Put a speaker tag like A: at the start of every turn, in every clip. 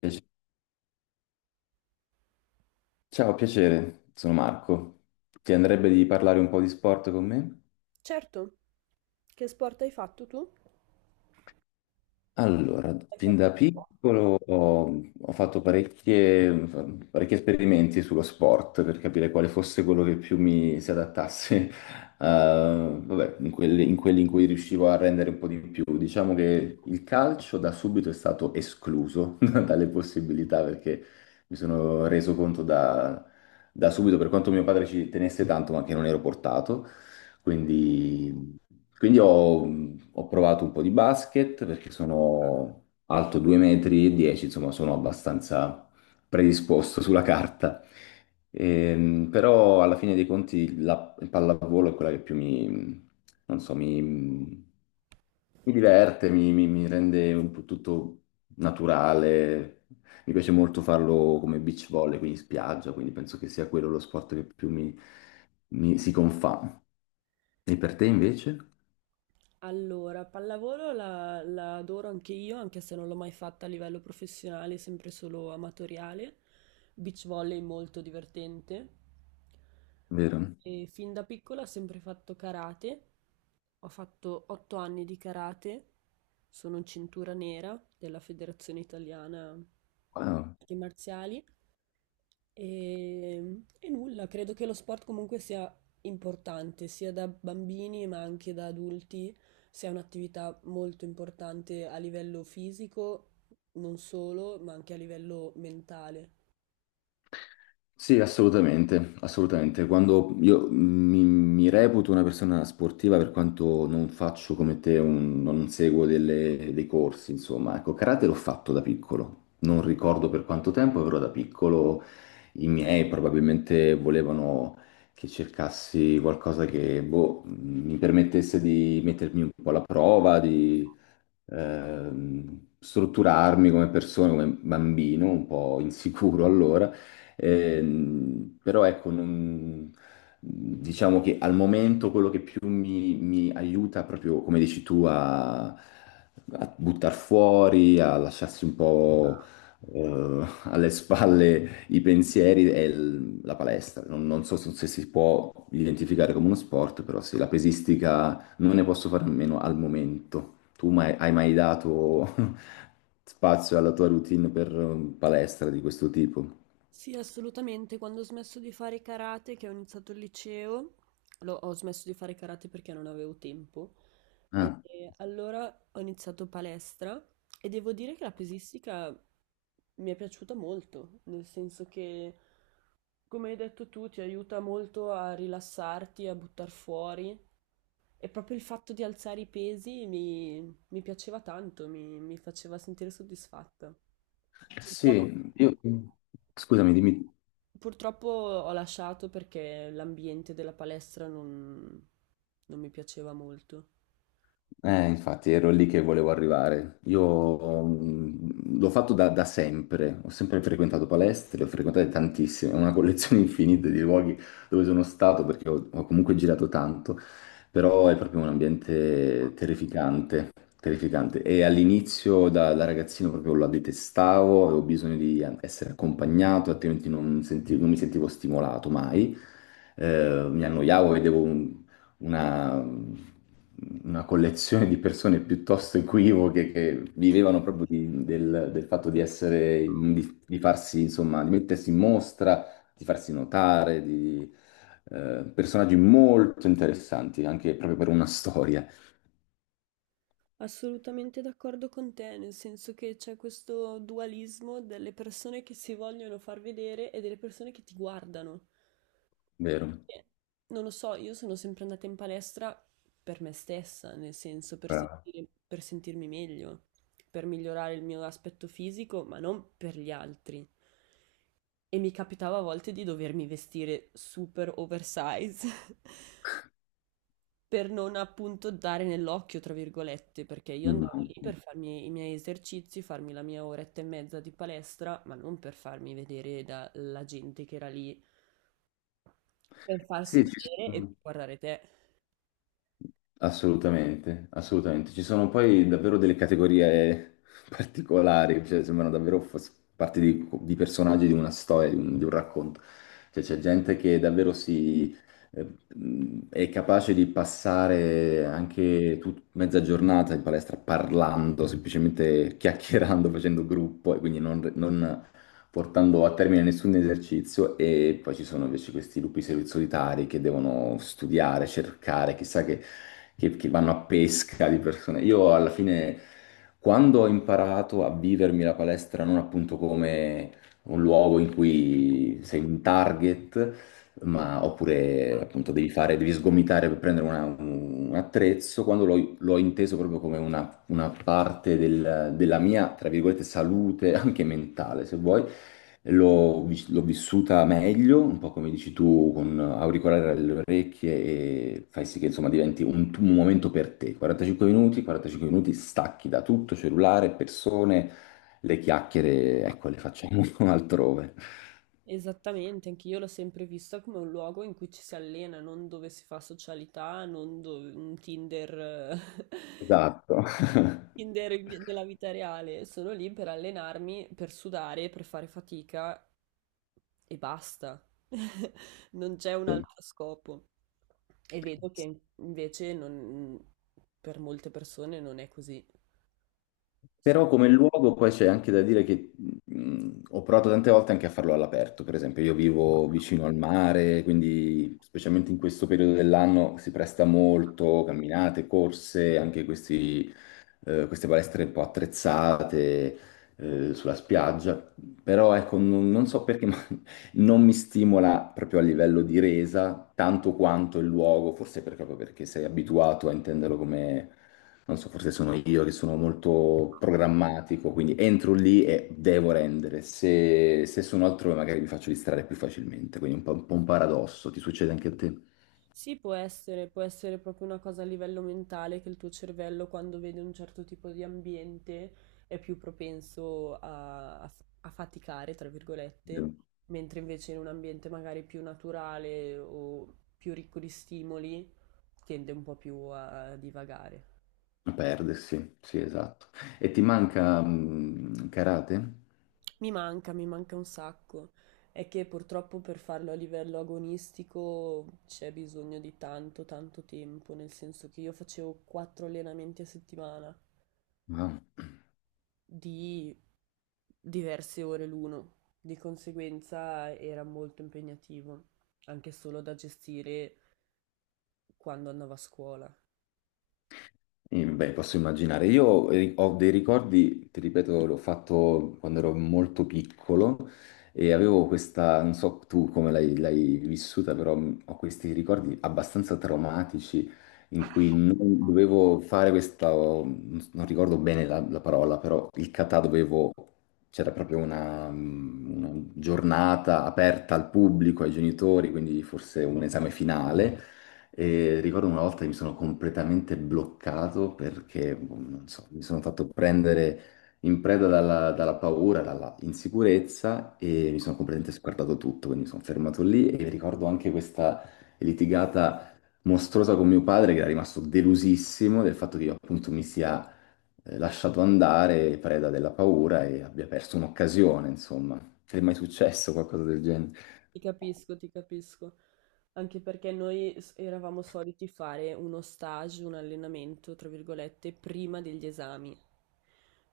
A: Piace- Ciao, piacere, sono Marco. Ti andrebbe di parlare un po' di sport con me?
B: Certo, che sport hai fatto tu?
A: Allora,
B: Hai
A: fin
B: fatto-
A: da piccolo ho parecchi esperimenti sullo sport per capire quale fosse quello che più mi si adattasse, vabbè, in quelli in cui riuscivo a rendere un po' di più. Diciamo che il calcio da subito è stato escluso dalle possibilità perché mi sono reso conto da subito, per quanto mio padre ci tenesse tanto, ma che non ero portato. Quindi quindi ho provato un po' di basket perché sono alto 2 metri e 10, insomma sono abbastanza predisposto sulla carta. Però alla fine dei conti la il pallavolo è quella che più non so, mi, diverte, mi rende un po' tutto naturale. Mi piace molto farlo come beach volley, quindi in spiaggia, quindi penso che sia quello lo sport che più si confà. E per te invece?
B: Allora, pallavolo la adoro anche io, anche se non l'ho mai fatta a livello professionale, sempre solo amatoriale. Beach volley molto divertente.
A: Vero?
B: E fin da piccola ho sempre fatto karate. Ho fatto 8 anni di karate. Sono cintura nera della Federazione Italiana
A: Ah,
B: Arti Marziali. E nulla, credo che lo sport comunque sia importante, sia da bambini ma anche da adulti, sia un'attività molto importante a livello fisico, non solo, ma anche a livello mentale.
A: sì, assolutamente, assolutamente. Quando io mi reputo una persona sportiva per quanto non faccio come te, non dei corsi, insomma, ecco, karate l'ho fatto da piccolo. Non ricordo per quanto tempo, però da piccolo i miei probabilmente volevano che cercassi qualcosa che boh, mi permettesse di mettermi un po' alla prova, strutturarmi come persona, come bambino, un po' insicuro allora, però ecco, diciamo che al momento quello che più mi aiuta proprio, come dici tu, a buttar fuori, a lasciarsi un po' alle spalle i pensieri è la palestra. Non so se se si può identificare come uno sport, però sì, la pesistica non ne posso fare a meno al momento. Tu mai- hai mai dato spazio alla tua routine per palestra di questo tipo?
B: Sì, assolutamente. Quando ho smesso di fare karate, che ho iniziato il liceo, ho smesso di fare karate perché non avevo tempo. E
A: Ah,
B: e allora ho iniziato palestra e devo dire che la pesistica mi è piaciuta molto, nel senso che, come hai detto tu, ti aiuta molto a rilassarti, a buttar fuori, e proprio il fatto di alzare i pesi mi piaceva tanto, mi faceva sentire soddisfatta. Purtroppo,
A: sì, io... Scusami, dimmi.
B: purtroppo, ho lasciato perché l'ambiente della palestra non mi piaceva molto.
A: Infatti ero lì che volevo arrivare. Io mm, l'ho fatto da sempre, ho sempre frequentato palestre, le ho frequentato tantissime, ho una collezione infinita di luoghi dove sono stato perché ho comunque girato tanto, però è proprio un ambiente terrificante, terrificante. E all'inizio da ragazzino proprio la detestavo, avevo bisogno di essere accompagnato, altrimenti non mi sentivo stimolato mai mi annoiavo, una, una collezione di persone piuttosto equivoche che vivevano proprio del fatto di essere, di farsi, insomma, di mettersi in mostra, di farsi notare, di personaggi molto interessanti, anche proprio per una storia,
B: Assolutamente d'accordo con te, nel senso che c'è questo dualismo delle persone che si vogliono far vedere e delle persone che ti guardano.
A: vero?
B: Eh, Non lo so, io sono sempre andata in palestra per me stessa, nel senso
A: Brava.
B: per sentirmi meglio, per migliorare il mio aspetto fisico, ma non per gli altri. E mi capitava a volte di dovermi vestire super oversize per non appunto dare nell'occhio, tra virgolette, perché io andavo lì
A: Immagino.
B: per farmi i miei esercizi, farmi la mia oretta e mezza di palestra, ma non per farmi vedere dalla gente che era lì, per farsi
A: Sì, ci
B: vedere e per
A: sono.
B: guardare te.
A: Assolutamente, assolutamente. Ci sono poi davvero delle categorie particolari, cioè sembrano davvero parte di personaggi di una storia, di un racconto. Cioè c'è gente che davvero eh, è capace di passare anche mezza giornata in palestra parlando, semplicemente chiacchierando, facendo gruppo e quindi non, portando a termine nessun esercizio e poi ci sono invece questi lupi solitari che devono studiare, cercare, chissà che, che vanno a pesca di persone. Io alla fine, quando ho imparato a vivermi la palestra non appunto come un luogo in cui sei un target, ma oppure appunto devi fare, devi sgomitare per prendere un attrezzo, quando l'ho inteso proprio come una parte della mia, tra virgolette, salute, anche mentale, se vuoi. L'ho vissuta meglio, un po' come dici tu, con auricolare alle orecchie e fai sì che insomma diventi un momento per te. 45 minuti, 45 minuti stacchi da tutto, cellulare, persone, le chiacchiere, ecco, le facciamo altrove.
B: Esattamente, anche io l'ho sempre vista come un luogo in cui ci si allena, non dove si fa socialità, non dove, un Tinder,
A: Esatto.
B: Della vita reale. Sono lì per allenarmi, per sudare, per fare fatica e basta. Non c'è un altro scopo. E vedo
A: Sì.
B: che invece per molte persone non è così.
A: Però come luogo poi c'è anche da dire che ho provato tante volte anche a farlo all'aperto, per esempio io vivo vicino al mare, quindi specialmente in questo periodo dell'anno si presta molto, camminate, corse, anche questi, queste palestre un po' attrezzate sulla spiaggia, però ecco non so perché non mi stimola proprio a livello di resa tanto quanto il luogo, forse proprio perché sei abituato a intenderlo come, non so, forse sono io che sono molto programmatico, quindi entro lì e devo rendere. Se sono altrove magari mi faccio distrarre più facilmente, quindi un po' un paradosso, ti succede anche a te?
B: Sì, può essere proprio una cosa a livello mentale, che il tuo cervello quando vede un certo tipo di ambiente è più propenso a faticare, tra virgolette,
A: Vero.
B: mentre invece in un ambiente magari più naturale o più ricco di stimoli tende un po' più a divagare.
A: A perdersi, sì, esatto. E ti manca mm, karate?
B: Mi manca un sacco. È che purtroppo per farlo a livello agonistico c'è bisogno di tanto, tanto tempo, nel senso che io facevo 4 allenamenti a settimana,
A: Wow.
B: di diverse ore l'uno, di conseguenza era molto impegnativo, anche solo da gestire quando andavo a scuola.
A: Beh, posso immaginare. Io ho dei ricordi, ti ripeto, l'ho fatto quando ero molto piccolo e avevo questa, non so tu come l'hai vissuta, però ho questi ricordi abbastanza traumatici in cui non dovevo fare questa, non ricordo bene la parola, però il kata dovevo, c'era proprio una giornata aperta al pubblico, ai genitori, quindi forse un esame finale. E ricordo una volta che mi sono completamente bloccato perché, boh, non so, mi sono fatto prendere in preda dalla paura, dalla insicurezza e mi sono completamente sguardato tutto, quindi mi sono fermato lì e ricordo anche questa litigata mostruosa con mio padre che era rimasto delusissimo del fatto che io appunto mi sia lasciato andare preda della paura e abbia perso un'occasione, insomma. Ti è mai successo qualcosa del genere?
B: Ti capisco, ti capisco. Anche perché noi eravamo soliti fare uno stage, un allenamento, tra virgolette, prima degli esami.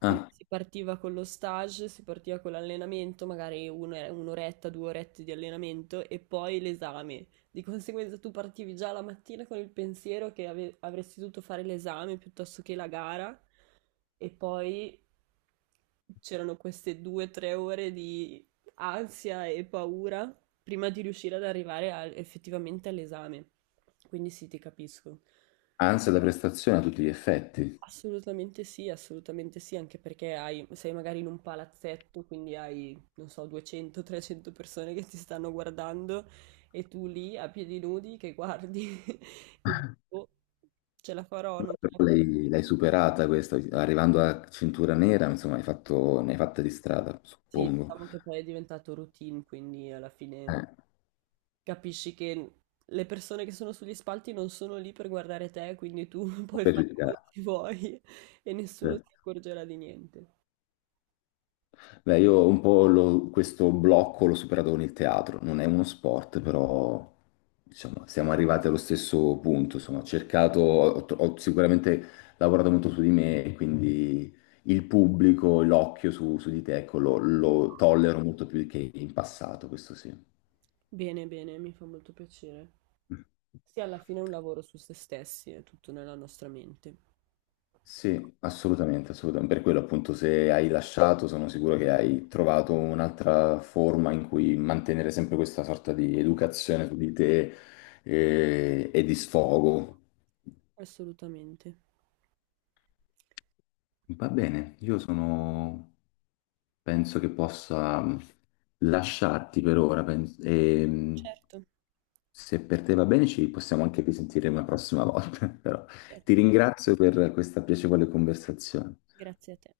B: Quindi
A: Ah,
B: si partiva con lo stage, si partiva con l'allenamento, magari un'oretta, due orette di allenamento e poi l'esame. Di conseguenza tu partivi già la mattina con il pensiero che avresti dovuto fare l'esame piuttosto che la gara, e poi c'erano queste due o tre ore di ansia e paura prima di riuscire ad arrivare effettivamente all'esame. Quindi sì, ti capisco.
A: ansia da prestazione a tutti gli effetti.
B: Assolutamente sì, anche perché sei magari in un palazzetto, quindi hai, non so, 200-300 persone che ti stanno guardando e tu lì a piedi nudi che guardi e dici, "Boh, ce la farò, non ce la farò."
A: L'hai superata questa, arrivando a cintura nera, insomma, hai fatto, ne hai fatta di strada,
B: Sì,
A: suppongo.
B: diciamo che poi è diventato routine, quindi alla fine
A: Eh,
B: capisci che le persone che sono sugli spalti non sono lì per guardare te, quindi tu puoi
A: per
B: fare quello
A: giudicare.
B: che vuoi e nessuno
A: Eh.
B: si accorgerà di niente.
A: Beh, io un po' questo blocco l'ho superato con il teatro, non è uno sport, però diciamo, siamo arrivati allo stesso punto, insomma, ho cercato, ho sicuramente lavorato molto su di me, e quindi il pubblico, l'occhio su di te, ecco, lo tollero molto più che in passato, questo sì.
B: Bene, bene, mi fa molto piacere. Sì, alla fine è un lavoro su se stessi, è tutto nella nostra mente.
A: Sì, assolutamente, assolutamente. Per quello appunto se hai lasciato sono sicuro che hai trovato un'altra forma in cui mantenere sempre questa sorta di educazione su di te e, di sfogo.
B: Assolutamente.
A: Va bene, io sono... penso che possa mm, lasciarti per ora e
B: Certo,
A: se per te va bene ci possiamo anche risentire una prossima volta, però ti
B: certo.
A: ringrazio per questa piacevole conversazione.
B: Grazie a te.